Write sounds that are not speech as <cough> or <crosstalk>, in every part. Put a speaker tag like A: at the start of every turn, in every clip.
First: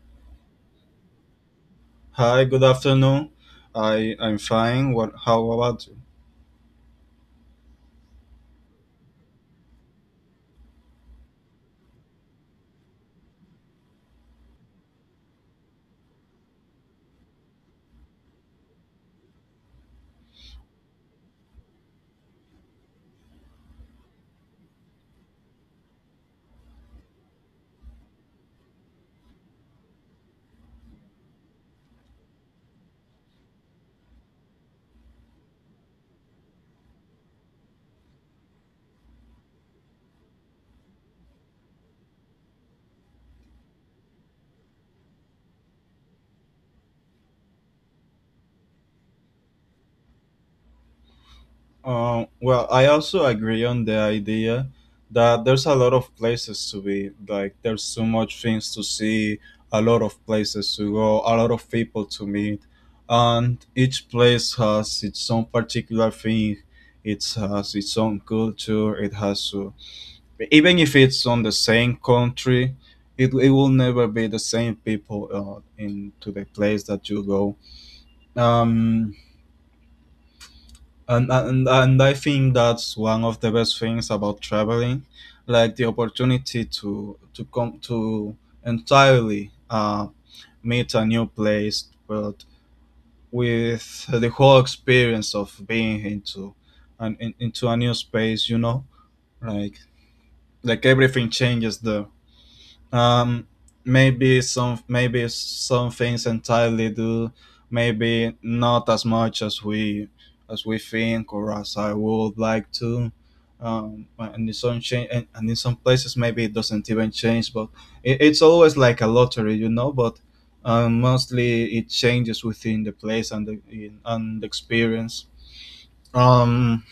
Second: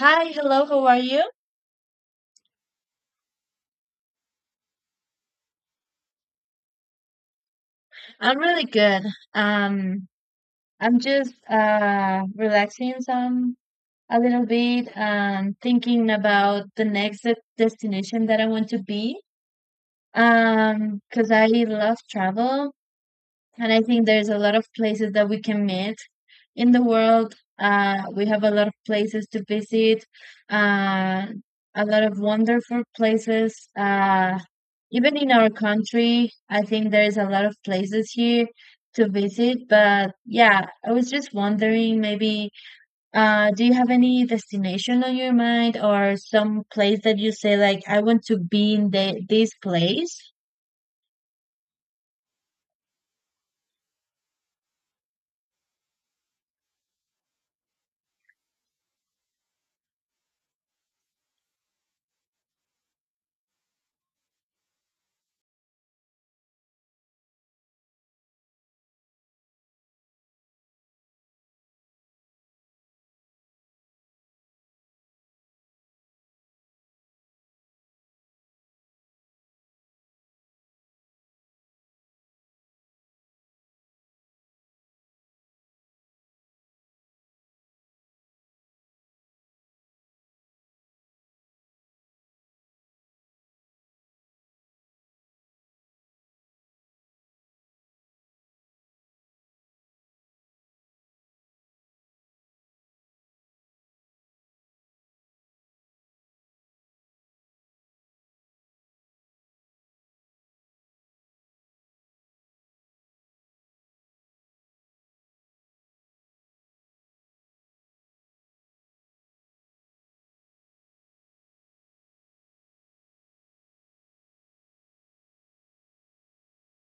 A: Hi, hello, how are you?
B: Hi, good afternoon. I'm fine. What? How about you?
A: I'm really good. Um, I'm just relaxing some a little bit and thinking about the next destination that I want to be. Because I love travel. And I think there's a lot of places that we can meet in the world. We have a lot of places to visit, uh, a lot of wonderful places. Even in our country, I think there's a lot of places here to visit. But yeah, I was just wondering maybe do you have any destination on your mind or some place that you say, like, I want to be in this place?
B: Well, I also agree on the idea that there's a lot of places to be. Like there's so much things to see, a lot of places to go, a lot of people to meet, and each place has its own particular thing. It has its own culture. It has to, even if it's on the same country, it will never be the same people into the place that you go. Um and, and and i think that's one of the best things about traveling, like the opportunity to come to entirely meet a new place, but with the whole experience of being into and into a new space. like like everything changes there. um maybe some things entirely do, maybe not as much as we think, or as I would like to. And in some places maybe it doesn't even change, but it's always like a lottery, but mostly it changes within the place and the experience. um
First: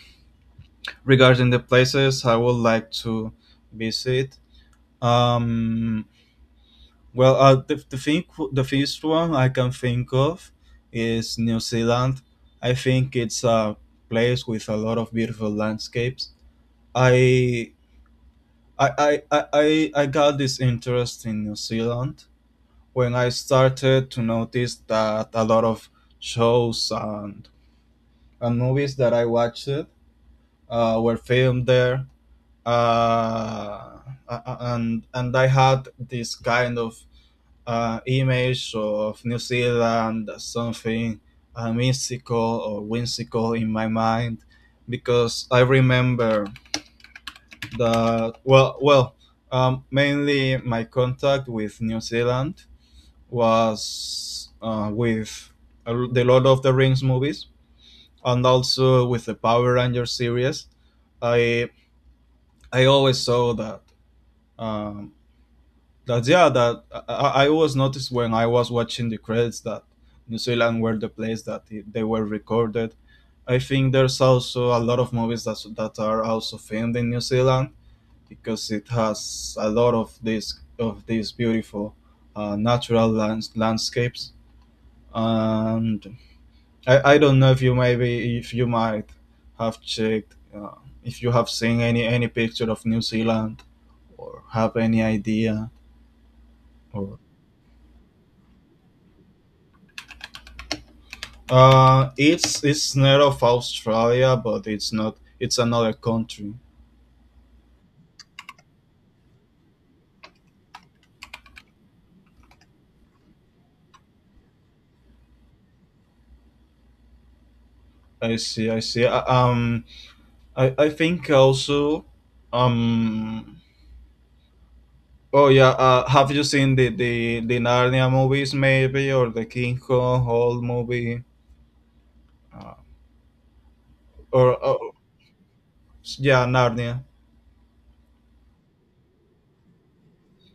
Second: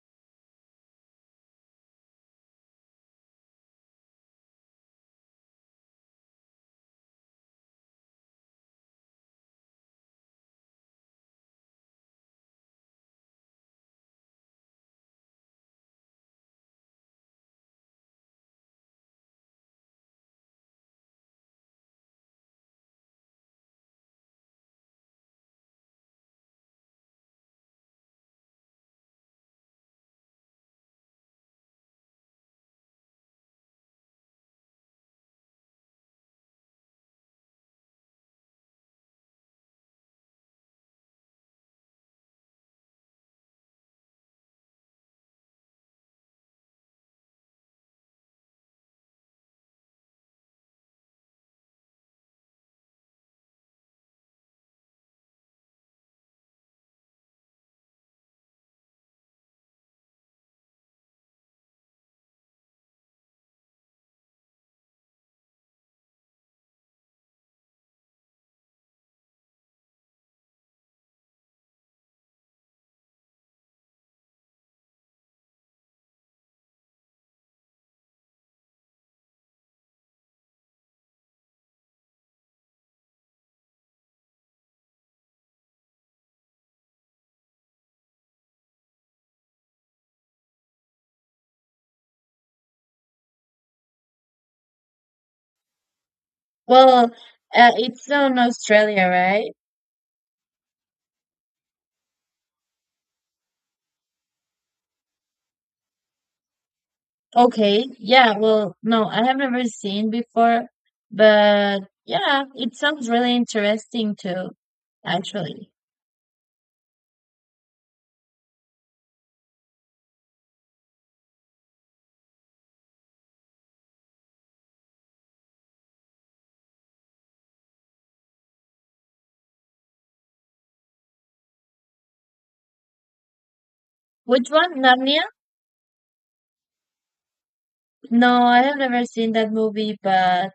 B: Regarding the places I would like to visit, um the thing, the first one I can think of is New Zealand. I think it's a place with a lot of beautiful landscapes. I I got this interest in New Zealand when I started to notice that a lot of shows and movies that I watched were filmed there. Uh, and I had this kind of image of New Zealand as something mystical or whimsical in my mind, because I remember that mainly my contact with New Zealand was with the Lord of the Rings movies, and also with the Power Rangers series. I I always saw that um, That's yeah. that I always noticed when I was watching the credits that New Zealand were the place that they were recorded. I think there's also a lot of movies that are also filmed in New Zealand, because it has a lot of these beautiful natural landscapes. And I don't know if you maybe if you might have checked, if you have seen any picture of New Zealand or have any idea
A: Well,
B: or
A: it's on Australia, right?
B: It's not of Australia, but it's not. It's another country.
A: Okay, yeah, well, no, I have never seen before, but yeah, it sounds really interesting too, actually.
B: I see. I see. I think also, um. Oh yeah. Have you seen the Narnia movies maybe, or the King Kong whole movie? Uh,
A: Which
B: or
A: one? Narnia?
B: Yeah, Narnia.
A: No, I have never seen that movie, but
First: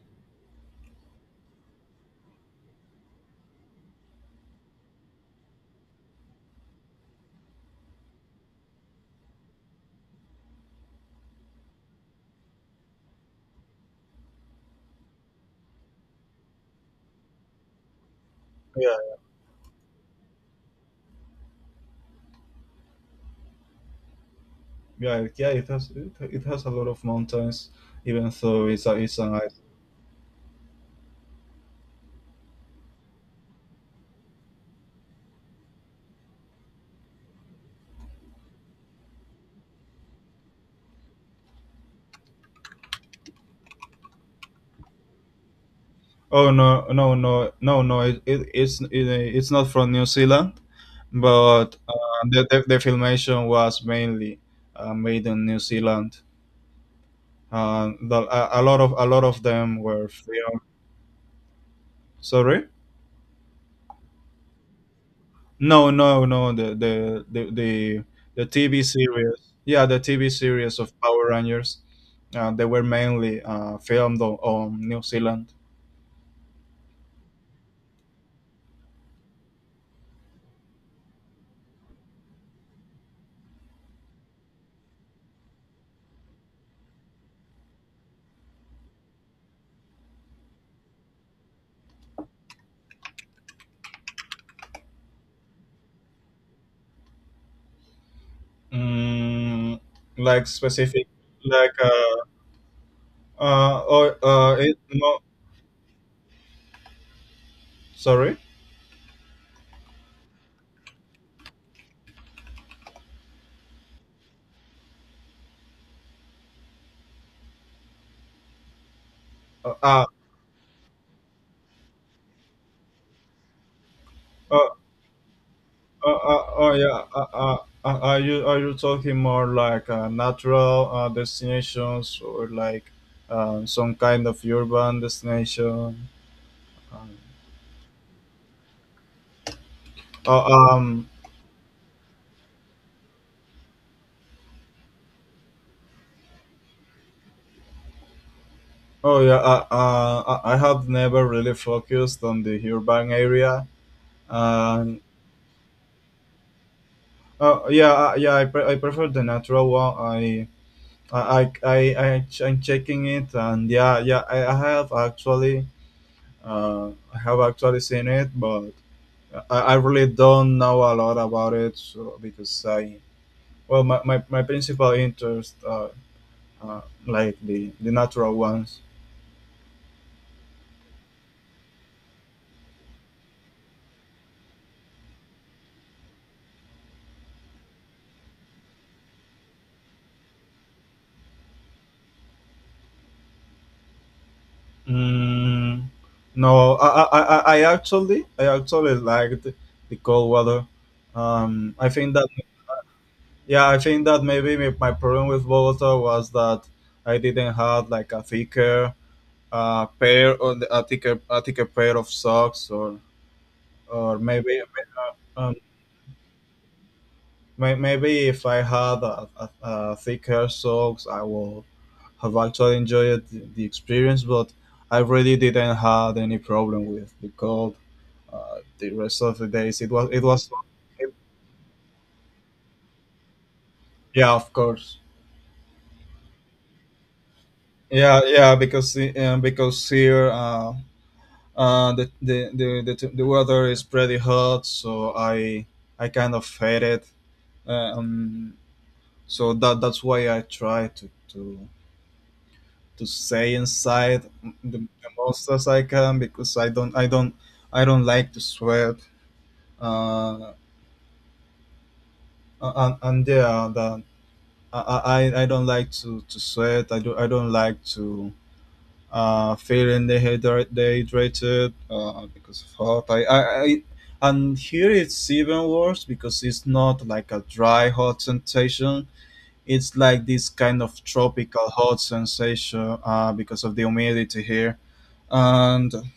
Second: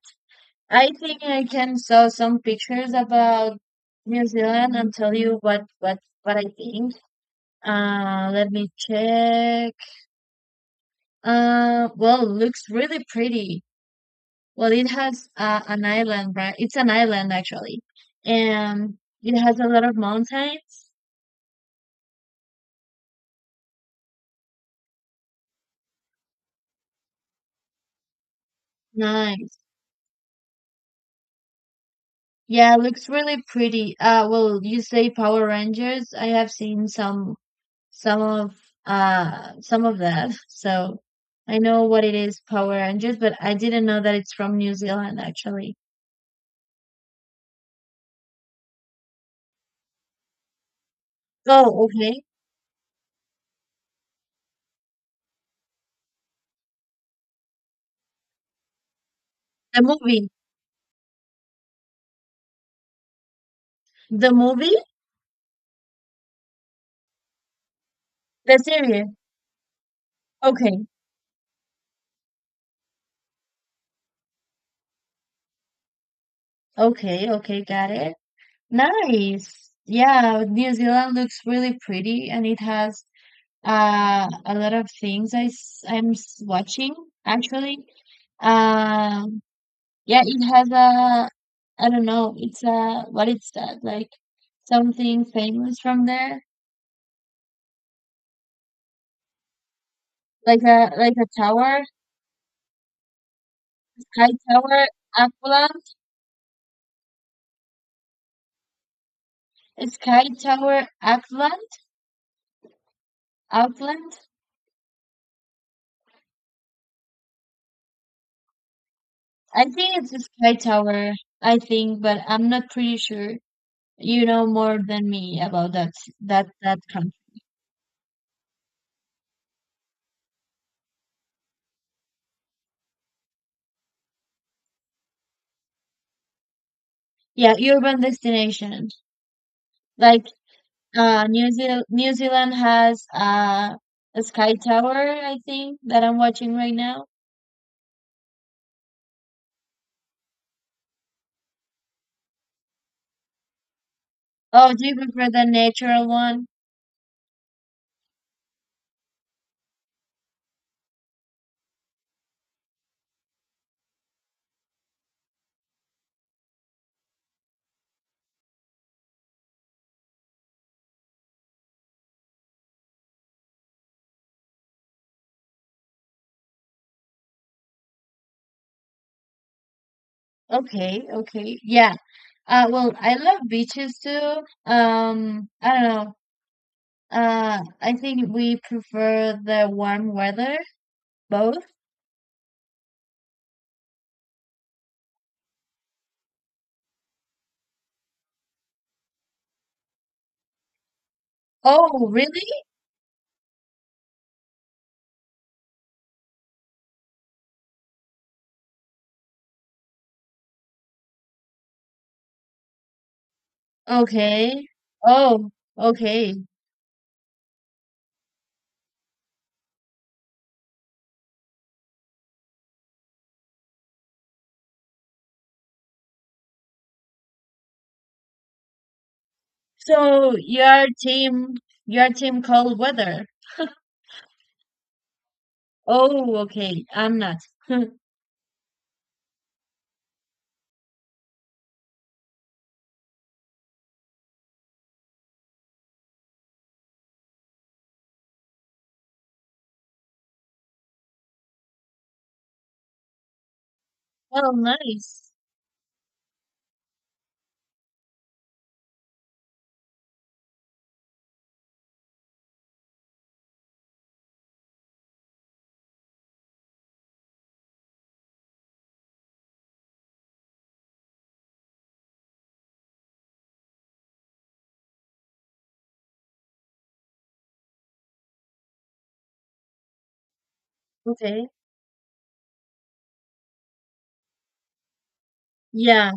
A: I think I can saw some pictures about New Zealand and tell you what I think. Let me check. Well, looks really pretty. Well, it has an island, right? It's an island actually,
B: Yeah,
A: and it has a lot of mountains.
B: yeah, yeah. It has a lot of mountains, even though it's an island.
A: Nice. Yeah, it looks really pretty. Well, you say Power Rangers. I have seen some of some of that, <laughs> so I know what it is, Power Rangers, but I didn't know that it's from New Zealand actually.
B: Oh no, no, no, no, no. It's not from New Zealand, but
A: Oh,
B: uh,
A: okay.
B: the, the, the filmation was mainly made in New Zealand. A lot of them
A: The
B: were
A: movie,
B: filmed. Sorry,
A: the movie,
B: no, no, no. The
A: the
B: TV
A: series.
B: series, yeah, the TV series
A: Okay,
B: of Power Rangers, they were mainly filmed on New Zealand.
A: okay, okay, got it. Nice. Yeah, New Zealand looks really pretty and it has a lot of things I'm watching actually. Um yeah, it has a I don't know, it's a what is that? Like something famous from there?
B: Mm, like
A: Like a
B: specific,
A: like a
B: like
A: tower, sky tower,
B: no,
A: Auckland,
B: sorry.
A: a sky tower, Auckland. I
B: Uh,
A: think
B: ah,
A: it's a sky tower, I think, but I'm not pretty sure. You know
B: uh,
A: more than me about that that
B: Oh
A: that
B: yeah.
A: country.
B: Are you talking more like natural destinations, or like some kind of urban destination? Um,
A: Yeah, urban destination. Like,
B: oh, um,
A: New Zealand has a sky tower, I think, that I'm watching right now.
B: oh yeah. I have never really focused on the urban area.
A: Oh, do you
B: Um,
A: prefer the natural one?
B: oh yeah, yeah. I prefer the natural one. I'm checking it, and yeah, yeah. I have actually seen it, but. I really don't know a lot about it, so, because I well my principal interests are like the natural ones.
A: Okay, okay. Yeah. Well, I love beaches too. I don't know. I think we prefer the warm weather, both.
B: Mm, no, I actually liked the cold weather. Um, I
A: Oh,
B: think that
A: really?
B: yeah, I think that maybe my problem with Bogota was that I didn't have like a thicker pair, or a thicker pair of socks, or
A: Okay. Oh,
B: uh,
A: okay.
B: Maybe if I had a thicker socks, I will have actually enjoyed the experience. But I really didn't have any problem with the cold. The rest of the days, it was
A: So your team, your team, cold weather.
B: yeah, of course.
A: Oh, okay. I'm not.
B: Yeah, yeah, because here the weather is pretty hot, so I kind of hate it. Um, so that's why I try to stay inside
A: Oh,
B: the
A: nice.
B: most as I can, because I don't like to sweat. Uh, and Yeah, that I don't like to sweat. I don't like to feeling dehydrated, because of hot. I And here it's even worse, because it's not like a dry hot sensation. It's like this kind of
A: Okay.
B: tropical hot sensation, because of the humidity here. And
A: Yeah.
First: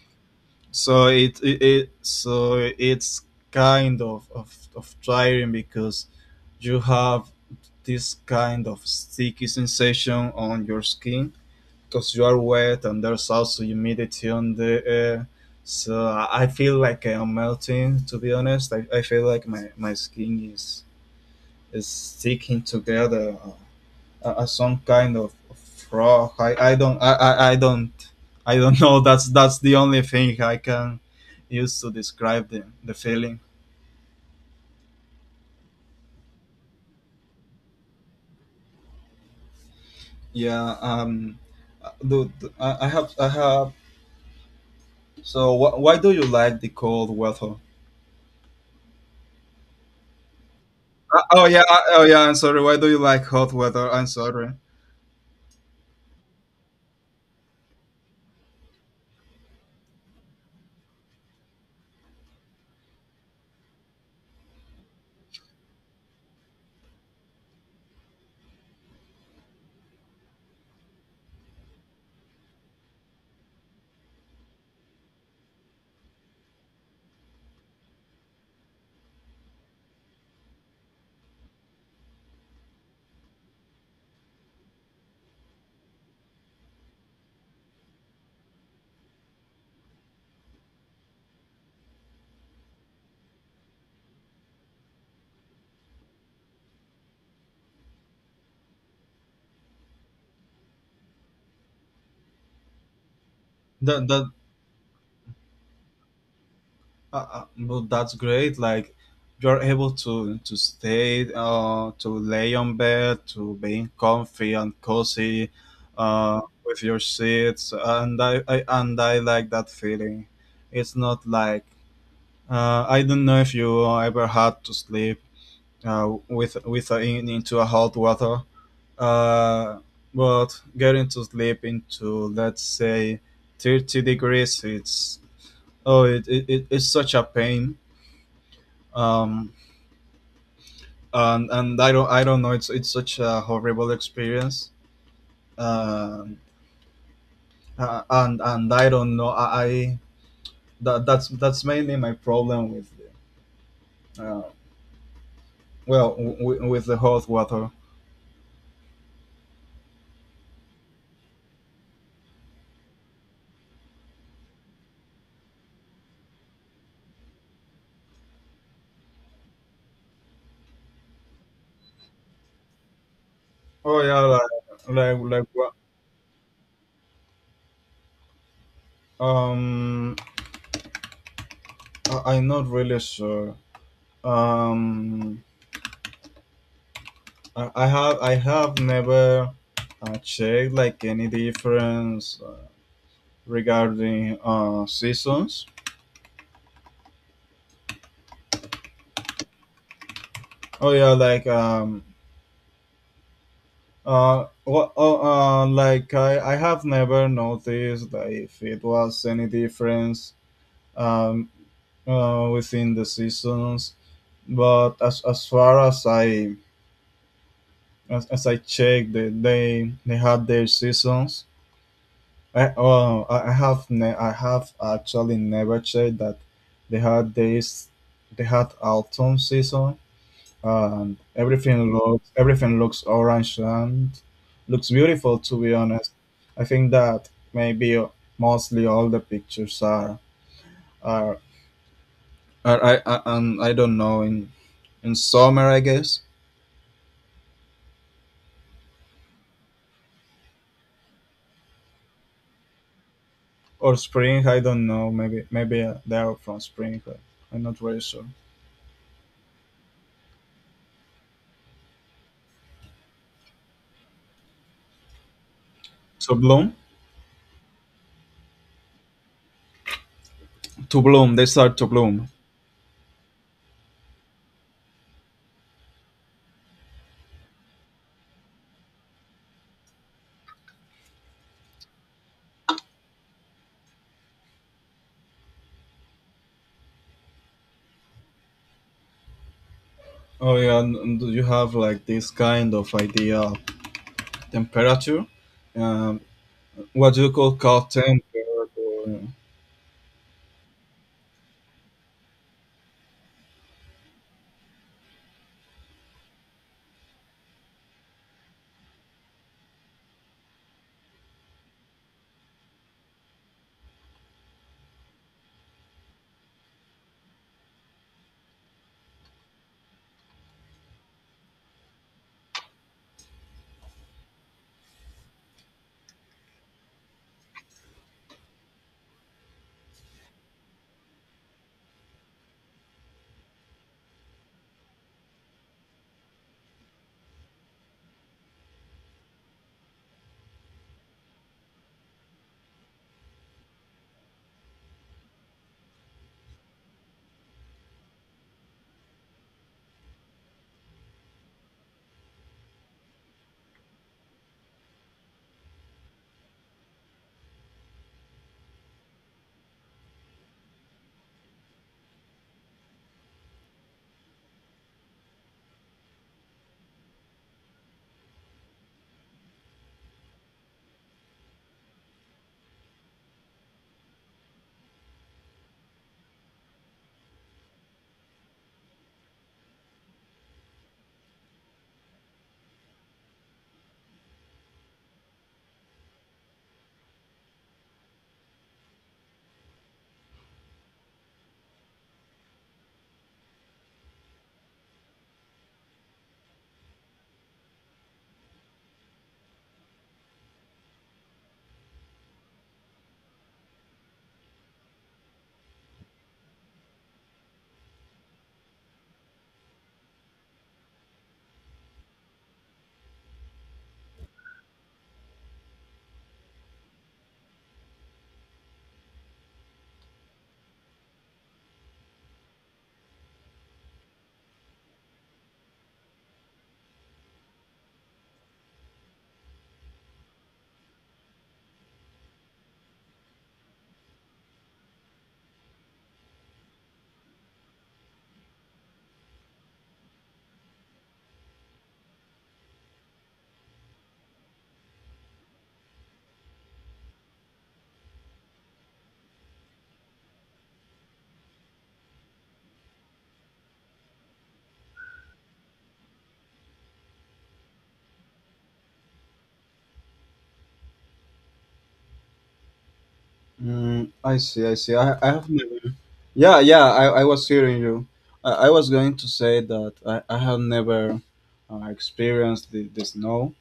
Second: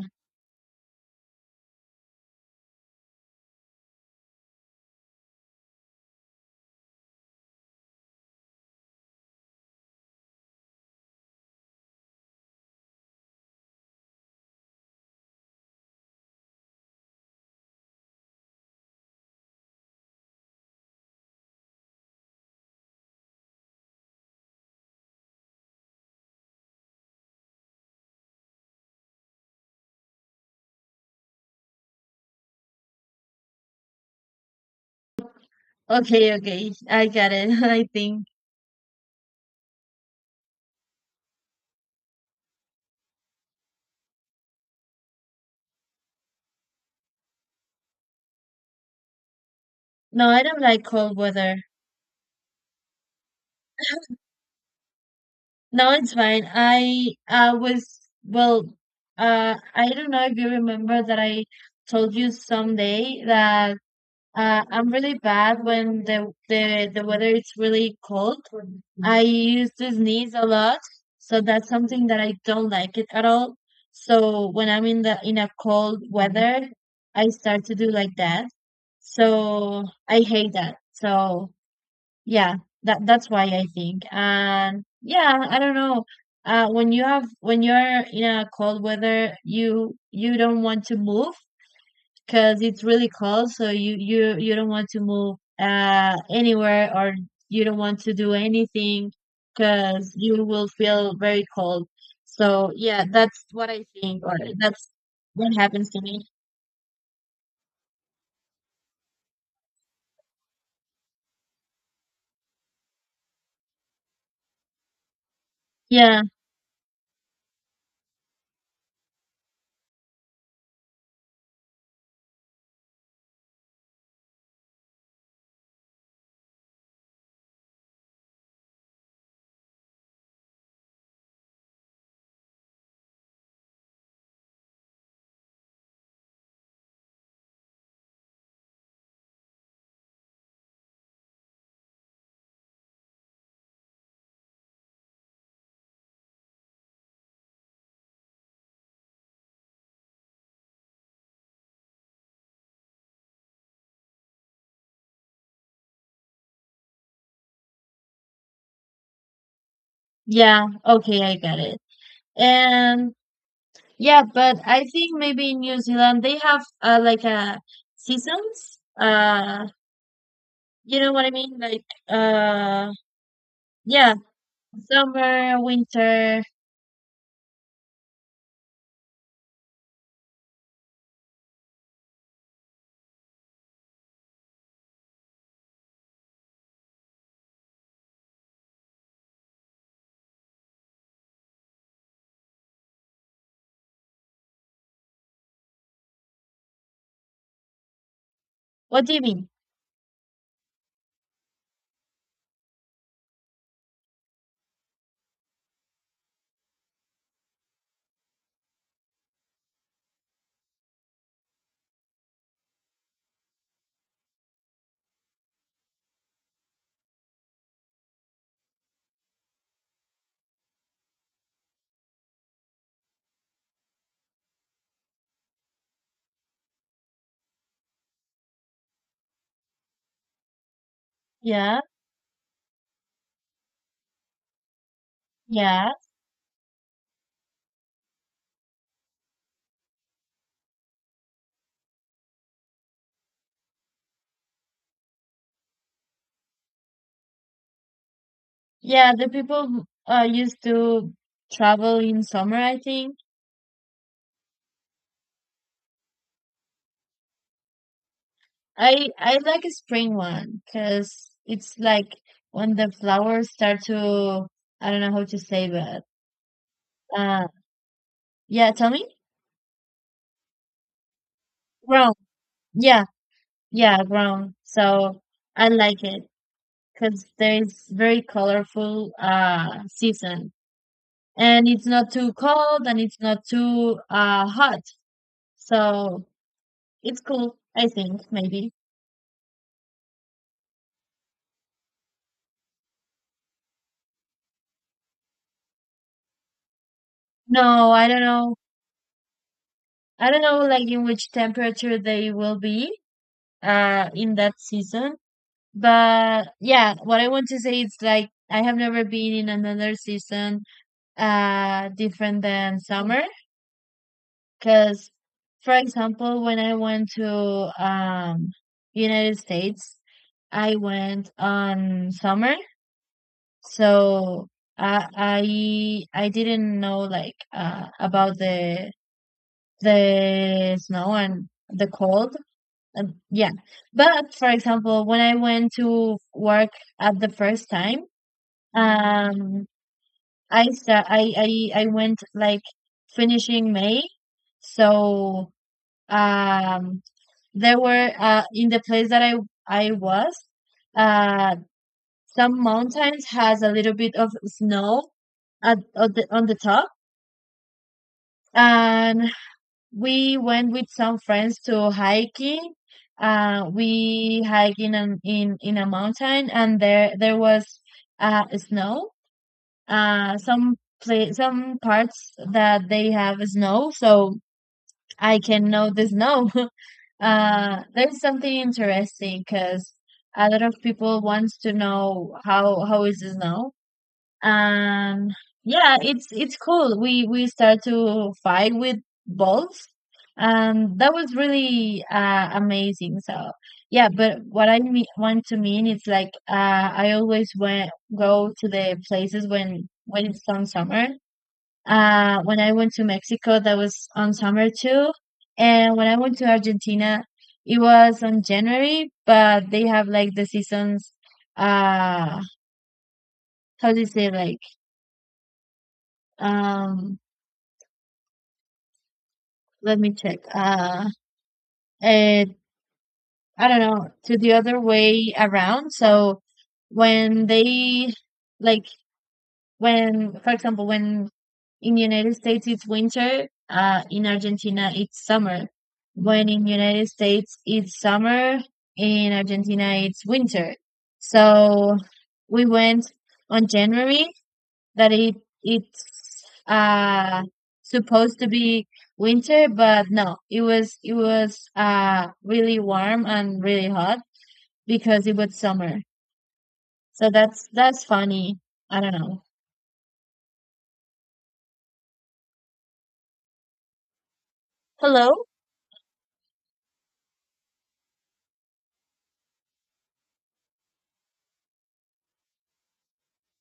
B: So it's kind of tiring, because you have this kind of sticky sensation on your skin, because you are wet and there's also humidity on the air. So I feel like I'm melting. To be honest, I feel like my skin is sticking together, some kind of frog. I don't know. <laughs> That's the only thing I can use to describe the feeling.
A: Okay. Okay. I got it. <laughs> I think.
B: Yeah. Uh, Do, I have. So why do you like the cold weather?
A: No, I don't like cold
B: Oh yeah.
A: weather.
B: Oh yeah. I'm sorry. Why do you like hot weather? I'm sorry.
A: No, it's fine. I was well. I don't know if you remember that I told you someday that I'm really bad when the weather is really cold. I used to sneeze a lot, so that's something that I don't like it at all. So when I'm in the in a cold weather, I start to do like that. So I hate that. So yeah, that's why I think. And yeah, I don't know. When you have when you're in a cold weather, you don't want to move because it's really cold, so you don't want to move anywhere or you don't want to do anything because you will feel very cold. So yeah, that's what I
B: That
A: think,
B: that
A: or that's what happens to me.
B: But that's great. Like you're able to stay, to lay on bed, to being comfy and cozy,
A: Yeah,
B: with your seats, and I like that feeling. It's not like I don't know if you ever had to sleep, into a hot water, uh, but getting to sleep into, let's say, 30 degrees, it's — oh, it's such a pain. Um, and I don't know. It's such a horrible experience. Um and I don't know. That's mainly my problem with the, uh, well w- w- with the hot water.
A: yeah, okay, I got it. And yeah, but I think maybe in New Zealand they have, like, a seasons, you know what I mean? Like, uh
B: Oh
A: yeah,
B: yeah, like like like
A: summer,
B: wha-
A: winter.
B: um, I'm not really sure. Um, I have never checked like any difference regarding seasons.
A: What do you mean?
B: Oh yeah, well, like I have never noticed that if it was any difference, um, within the seasons, but as far as I checked, they had their seasons. I have actually never checked that they had this they had autumn season, and everything
A: Yeah.
B: looks everything looks orange, and looks beautiful, to be
A: Yeah,
B: honest. I think that maybe mostly all the pictures are, are, are I and I don't know, in summer I guess,
A: yeah, the people who, used to travel in summer, I think.
B: or spring, I don't know, maybe they are from spring, but I'm not very sure.
A: I like a spring one because it's like when the flowers start to, I don't know how to say that.
B: So bloom,
A: Uh, yeah, tell me?
B: to bloom, they start to
A: Grown.
B: bloom.
A: Yeah, yeah, grown. So I like it because there's very colorful season, and it's not too cold and it's not too hot. So it's cool, I think, maybe.
B: Oh yeah, and do you have like this kind of idea of temperature, um, what you call cold
A: No, I don't know.
B: temperature?
A: I don't know like in which temperature they will be in that season. But yeah, what I want to say is like I have never been in another season different than summer, because for example when I went to United States, I went on summer, so I didn't know like about the snow and the cold. Yeah. But for example, when I went to work at the first time, um, I start, I went like finishing May. So, um, there were, in the place that I was, uh, some mountains has a little bit of snow on the top. And we went with some friends to hiking. We hiked in an, in a mountain, and there was snow. Uh, some some parts that they have snow, so I can know the snow. <laughs> There's something interesting because a lot of people wants to know how is the snow. And yeah, it's cool, we start to fight with balls, and that was really amazing. So yeah, but want to mean is like, I always went go to the places when it's on summer. When I went to Mexico, that was on summer too, and when I went to Argentina it was on January, but they have like the seasons, uh how do you say, like, um let me check. And I don't know, to the other way around. So when they like when, for example, when in United States it's winter, in Argentina it's summer. When in United States it's summer, in Argentina it's winter. So we went on January that it's supposed to be winter, but no, it was, it was really warm and really hot because it was summer. So that's funny. I don't know.
B: Mm, I see, I see. I
A: Hello?
B: have my... Yeah, yeah, I was hearing you. I was going to say that I have never experienced the snow.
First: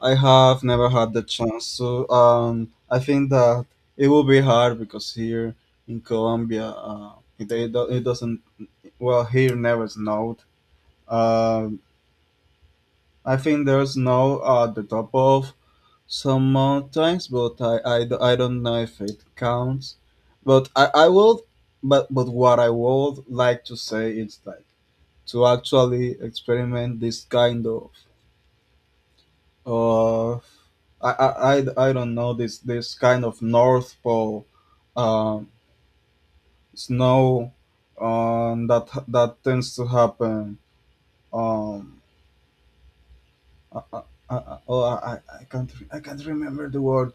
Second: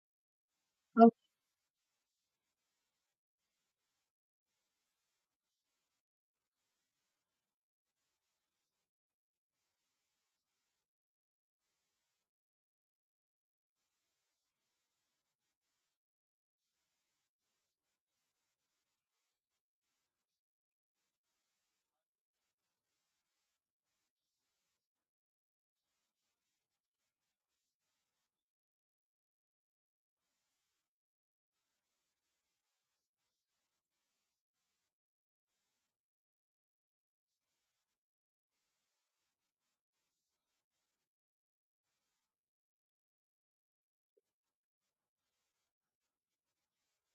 B: I have never
A: Oh,
B: had the chance to. I think that it will be hard because here in Colombia, it doesn't — well, here never snowed. Um I think there's snow at the top of some mountains, but I don't know if it counts. But what I would like to say is like to actually experiment this kind of, I don't know, this kind of North Pole, um, snow, that tends to happen. Um, I, I, I, oh, I, can't, re- I can't remember the word.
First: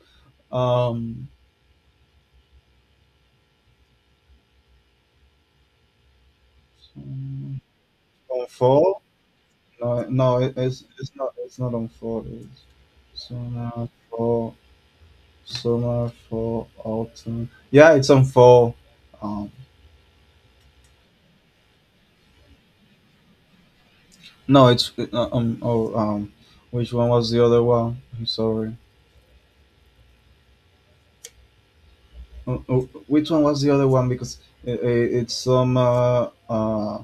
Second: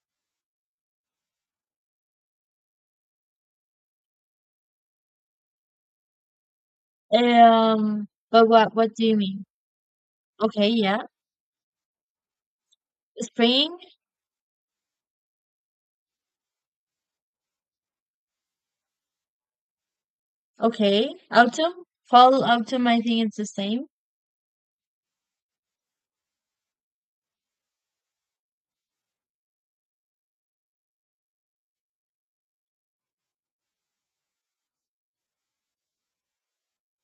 B: Um, On
A: But what
B: four?
A: do you mean?
B: No, no, it,
A: Okay,
B: it's
A: yeah.
B: it's not it's not on four. It's
A: Spring,
B: summer four, summer four, autumn. Yeah, it's on four. Um,
A: okay. Autumn, fall, autumn, I think it's the same.
B: no, it's which one was the other one? I'm sorry. Oh, oh, which one was the other one? Because it's summer,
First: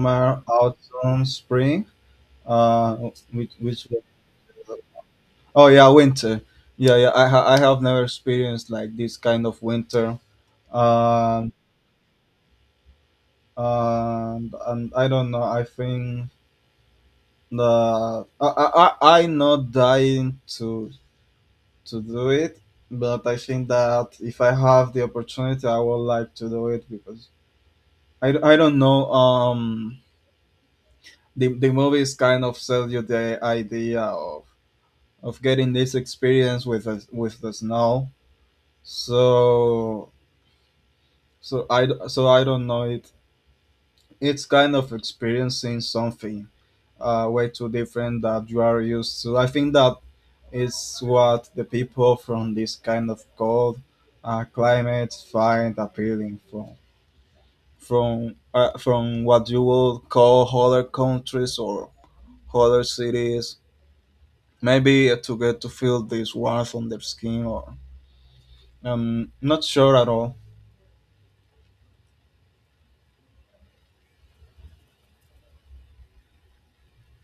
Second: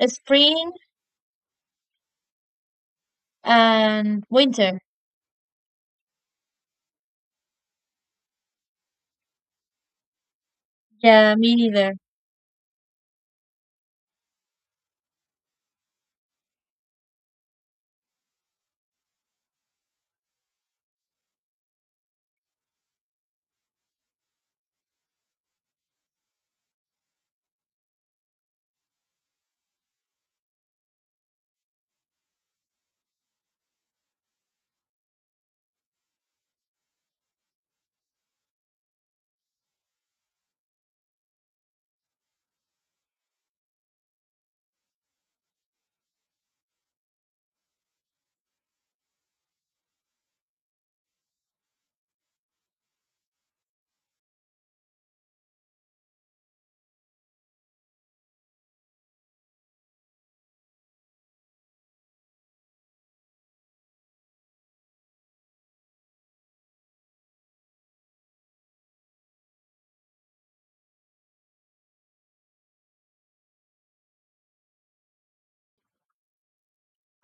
A: Spring
B: autumn, spring. Uh, which one?
A: and winter.
B: Oh yeah, winter. Yeah, yeah. I have never experienced like this kind of winter.
A: Yeah,
B: Um,
A: me neither.
B: and I don't know. I think the I not dying to do it, but I think that if I have the opportunity, I would like to do it because I don't know. The movies kind of sell you the idea of getting this experience with with the snow. So so I don't know it. It's kind of experiencing something way too different that you are used to. I think that is what the people from this kind of cold climate find appealing from from what you would call other countries or other cities. Maybe to get to feel this warmth on their skin, or I'm not sure at all.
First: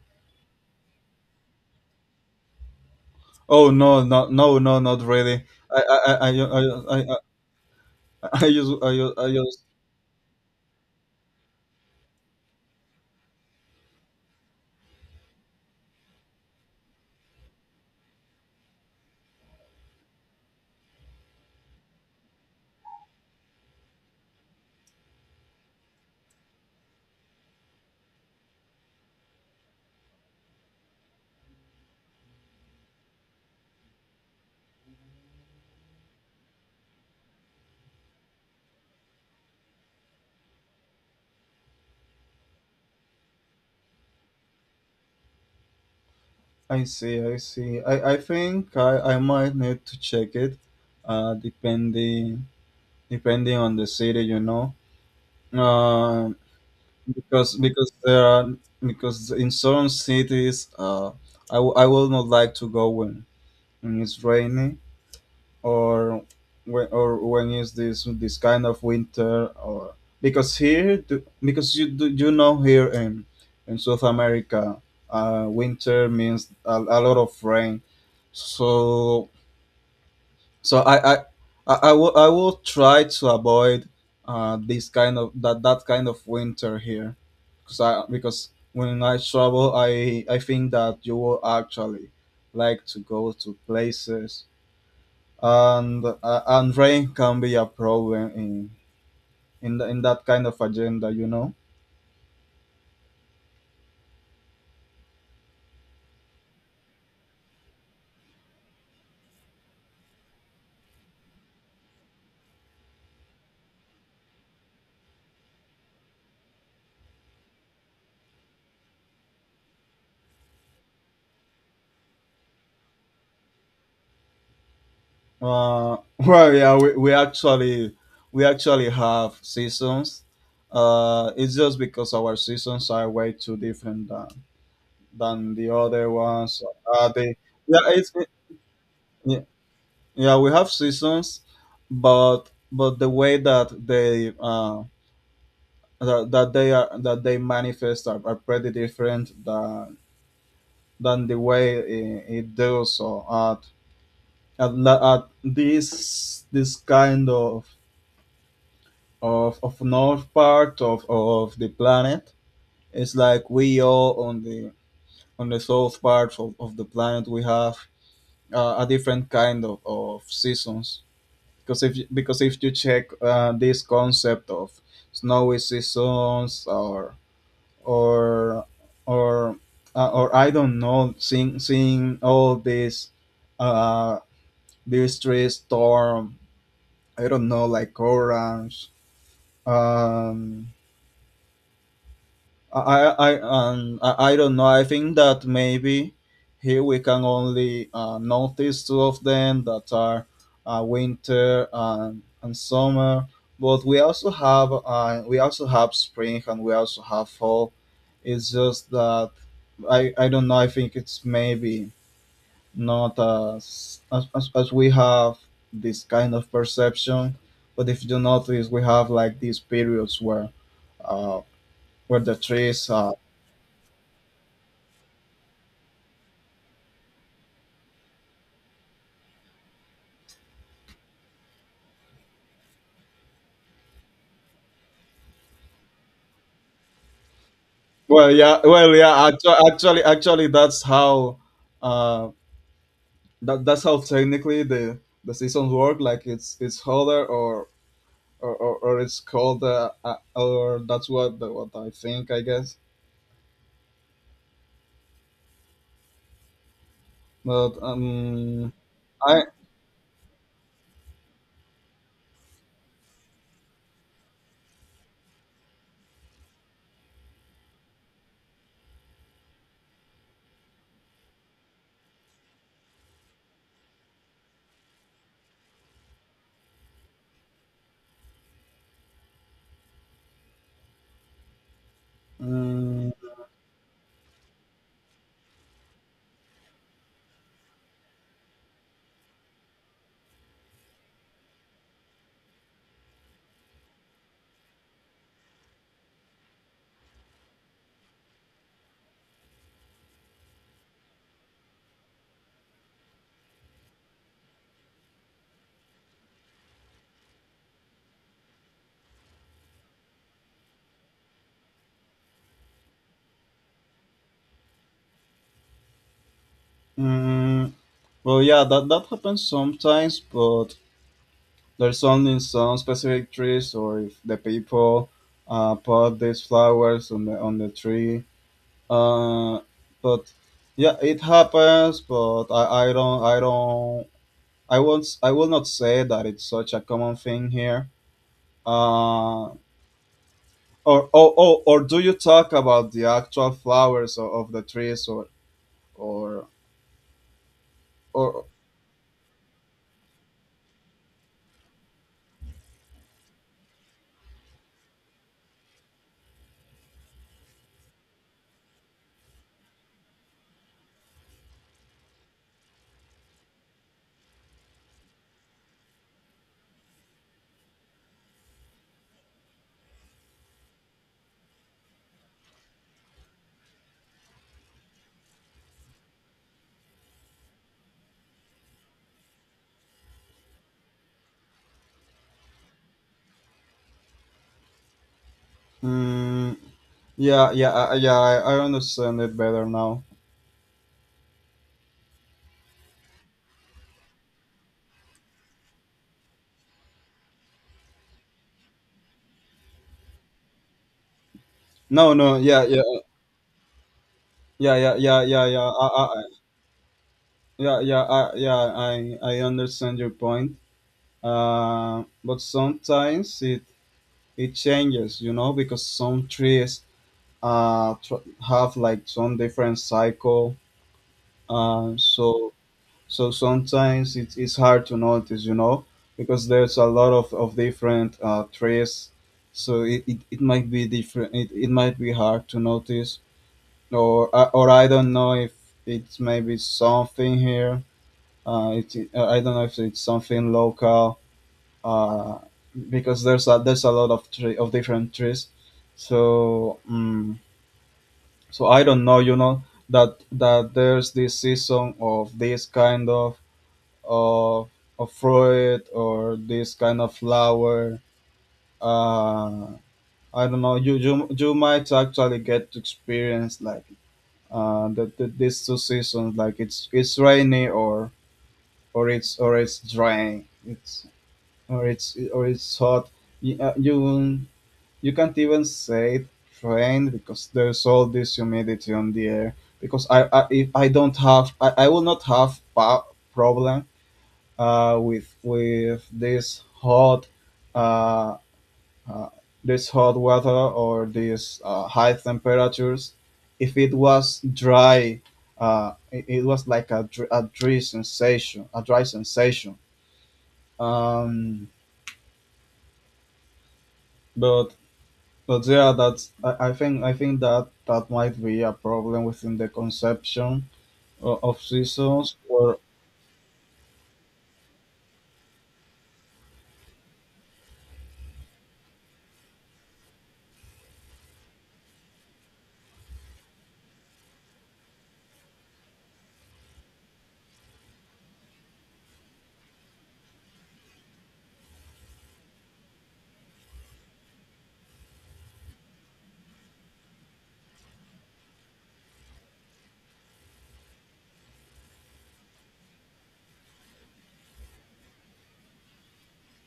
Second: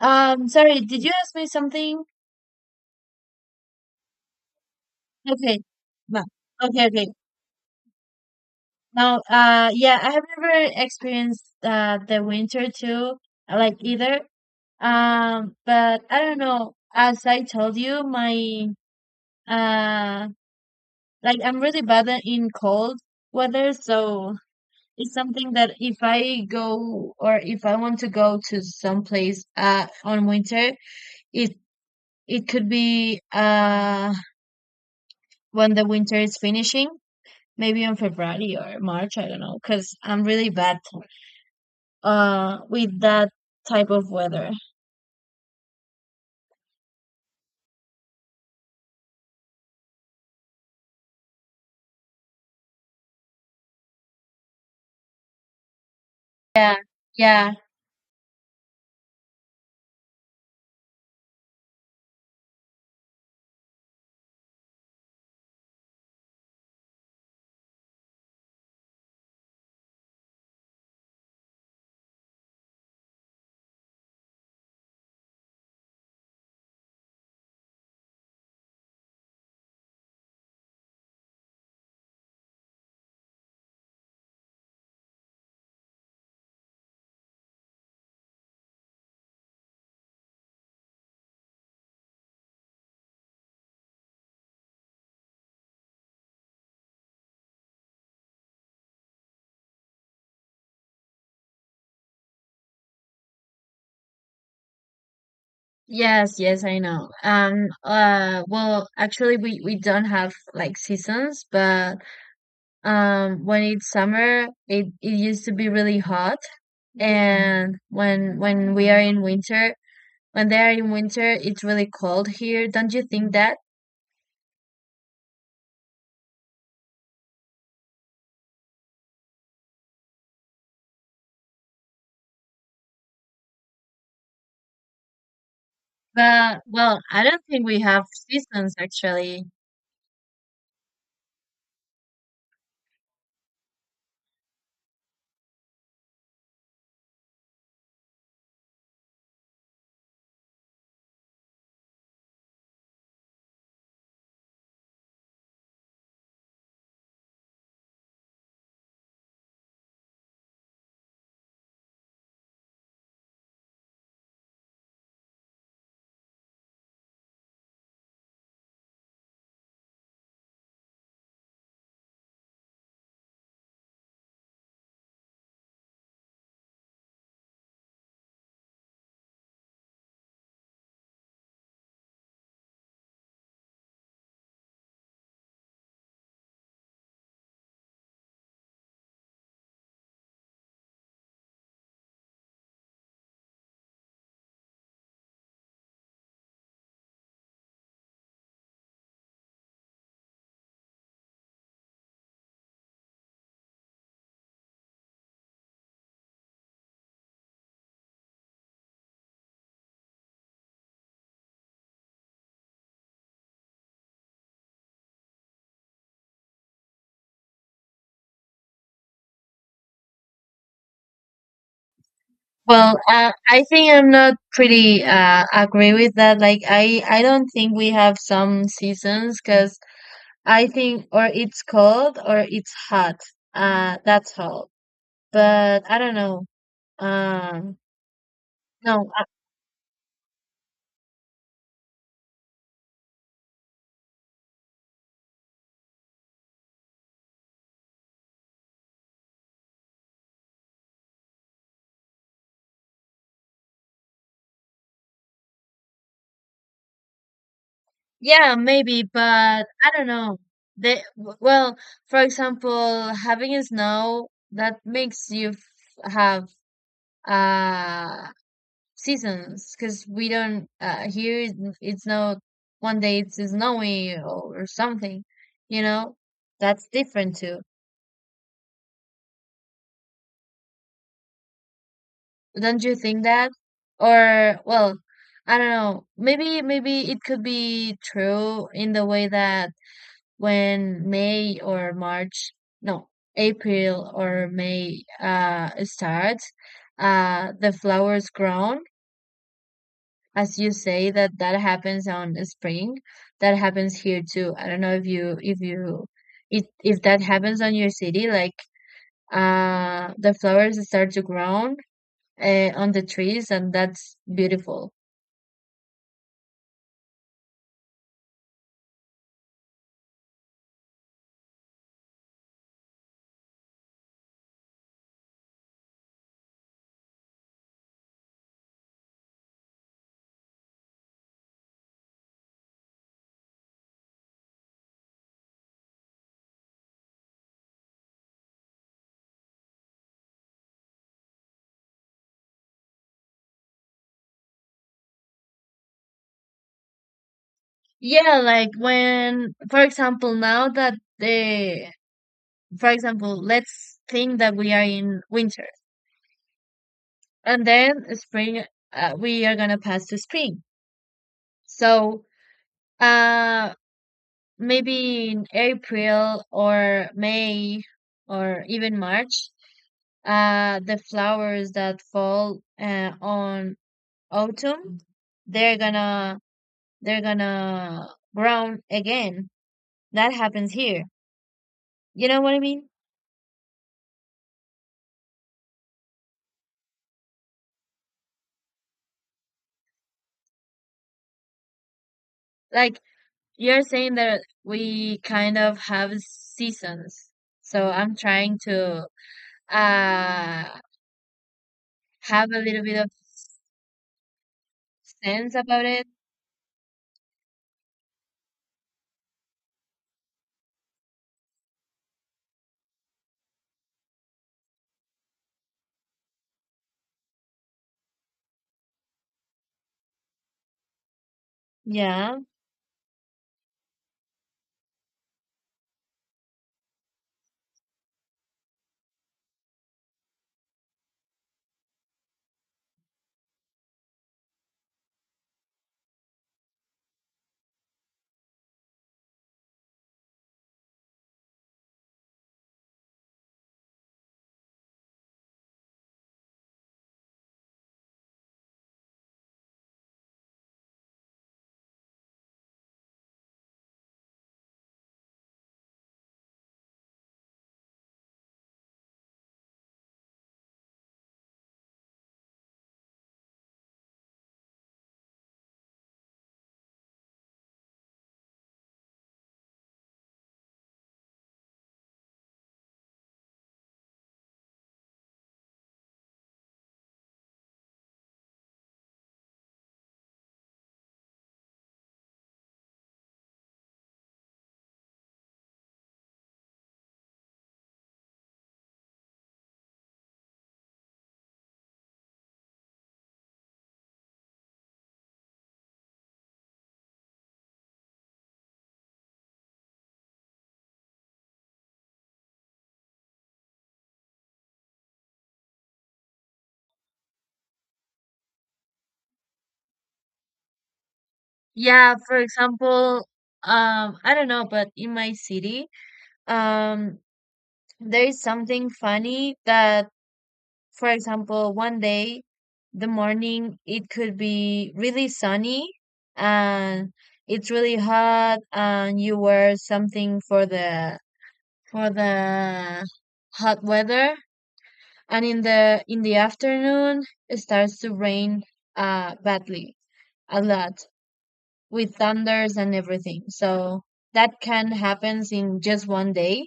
A: Sorry, did you ask me something?
B: Oh no, no, no, no, not really.
A: Okay.
B: I, I,
A: Well,
B: I,
A: okay,
B: I,
A: okay.
B: I, <laughs>
A: Now,
B: I just,
A: yeah, I have never experienced the winter too, like, either. But I don't know. As I told you, my uh, like, I'm really bad in cold weather, so it's something that if I go, or if I want to go to some place on winter, it it could be when the winter is finishing. Maybe in February or March, I don't know, because I'm really bad with that type of weather.
B: I see, I see. I think I might need to check it, depending, depending on the city, you know, uh,
A: Yeah, yeah.
B: because there are because in certain cities, I will not like to go when it's rainy, or or when is this kind of winter, or because here do, because you do, you know, here in South America, winter means a lot of rain. So so I I I I will try to avoid this kind of that kind of winter here, because I because when I travel I think that you will actually like to go to places, and rain can be a problem in in that kind of agenda, you know.
A: Yes, yes, I know. Well, actually, we don't have like seasons, but when it's summer, it used to be really hot, and when we are in winter, when they are in winter, it's really cold here. Don't you think that?
B: uh <laughs> well yeah we actually have seasons. It's just because our seasons are way too different than the other ones.
A: But well, I
B: They
A: don't think we
B: yeah
A: have
B: it's it,
A: seasons
B: yeah
A: actually.
B: yeah, we have seasons, but the way that they are, that they manifest, are pretty different than the way it does so at at this kind of of north part of the planet. It's like we all on the south part of the planet we have a different kind of seasons, because if you check, this concept of snowy seasons or or or or I don't know, seeing all these uh, Beastry, Storm, I don't know, like Orange. Um, I don't know. I think that maybe here we can only notice two of them that are winter and summer. But we also have spring, and we also have fall. It's just that I don't know. I think it's maybe not as we have this kind of perception. But if you notice, we have like these periods uh, where the trees
A: Well,
B: are.
A: I think I'm not pretty agree with that. Like, I don't think we have some seasons, because I think or it's cold or it's hot. That's all. But I don't know. Um,
B: Well, yeah, well,
A: no,
B: yeah. Actually that's how uh, that's how technically the seasons work. Like it's hotter or or it's colder, or that's what the, what I think, I guess. But
A: yeah, maybe,
B: I.
A: but I don't know. Well, for example, having snow that makes you have uh seasons, because we don't, here it's not one day it's snowy or something you know that's different too. Don't you
B: Mm,
A: think that? Or well, I don't know. Maybe it could be true in the way that when May or March, no, April or May starts, the flowers grown, as you say that that happens on spring. That happens here too. I don't know if that happens on your city, like, the flowers start to grow on the trees, and that's beautiful.
B: mm. Well, yeah, that that happens sometimes, but there's only in some specific trees, or if the people put these flowers on the tree. Uh, but yeah, it happens. But I don't I won't s- I will not say that it's such a common thing here. Uh, or oh, oh, or do you talk about the actual flowers of the trees or
A: Yeah,
B: or?
A: like when for example now that the, for example let's think that we are in winter and then spring, we are gonna pass to spring. So, uh maybe in April or May, or even March, the flowers that fall on autumn, they're gonna they're gonna brown again. That happens here. You know what I mean?
B: Mm, yeah, yeah, I- yeah. I understand it better now.
A: Like, you're saying that we kind of have seasons. So I'm trying to uh
B: No, no,
A: have a
B: yeah, yeah,
A: little bit of
B: yeah, yeah, yeah, yeah,
A: sense
B: yeah,
A: about it.
B: yeah, yeah, yeah. I understand your point. But sometimes it changes, you know, because some trees have like some different cycle. Uh,
A: Yeah.
B: so so sometimes it's hard to notice, you know, because there's a lot of different trees. So it might be different. It might be hard to notice, or or I don't know if it's maybe something here. It's I don't know if it's something local. Uh, because there's a lot of tree of different trees, so so I don't know. You know that there's this season of this kind of of fruit or this kind of flower. Uh, I don't know. You might actually get to experience like that these two seasons, like it's rainy, or it's dry, it's hot. You, you can't even say it rain because there's all this humidity on the air, because if I don't have I will not have pa- problem with uh, uh, this hot weather, or these high temperatures. If it was dry, it was like a dry sensation, a dry sensation. Um, but but yeah, that's I think that that might be a problem within the conception of
A: Yeah,
B: seasons.
A: for
B: Or
A: example, I don't know, but in my city, um, there is something funny that, for example, one day, the morning, it could be really sunny and it's really hot, and you wear something for the, for the hot weather, and in the afternoon, it starts to rain badly, a lot, with thunders and everything. So that can happens in just one day.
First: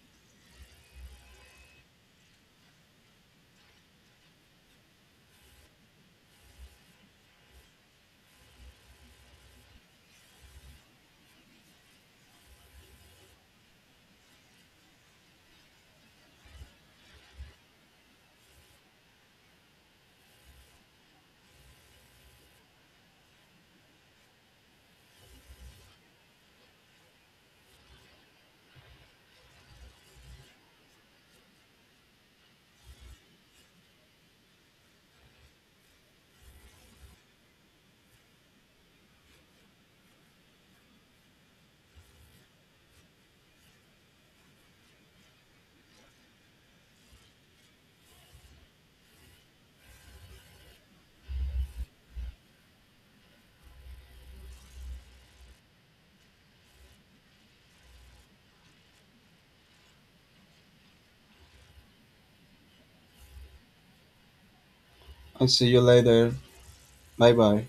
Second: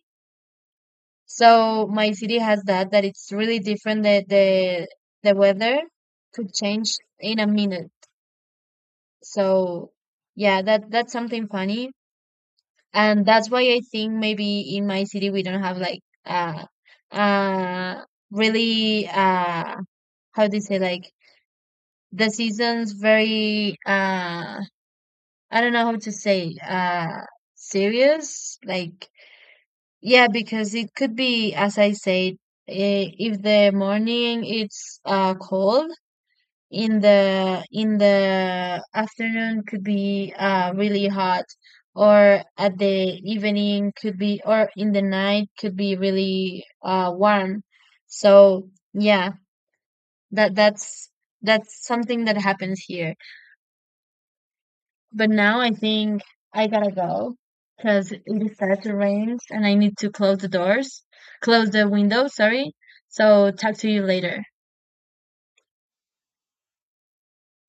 A: So my city has that it's really different, that the weather could change in a minute. So yeah, that's something funny. And that's why I think maybe in my city we don't have like uh uh really how do you say, like, the seasons very, I don't know how to say, serious, like. Yeah, because it could be, as I said, if the morning it's cold, in the, in the afternoon could be really hot, or at the evening could be, or in the night could be really warm. So yeah, that that's that's something that happens here. But now I think I gotta go because it is starts to rain and I need to close the doors, close the window, sorry. So talk to you later.
B: I see you later. Bye bye.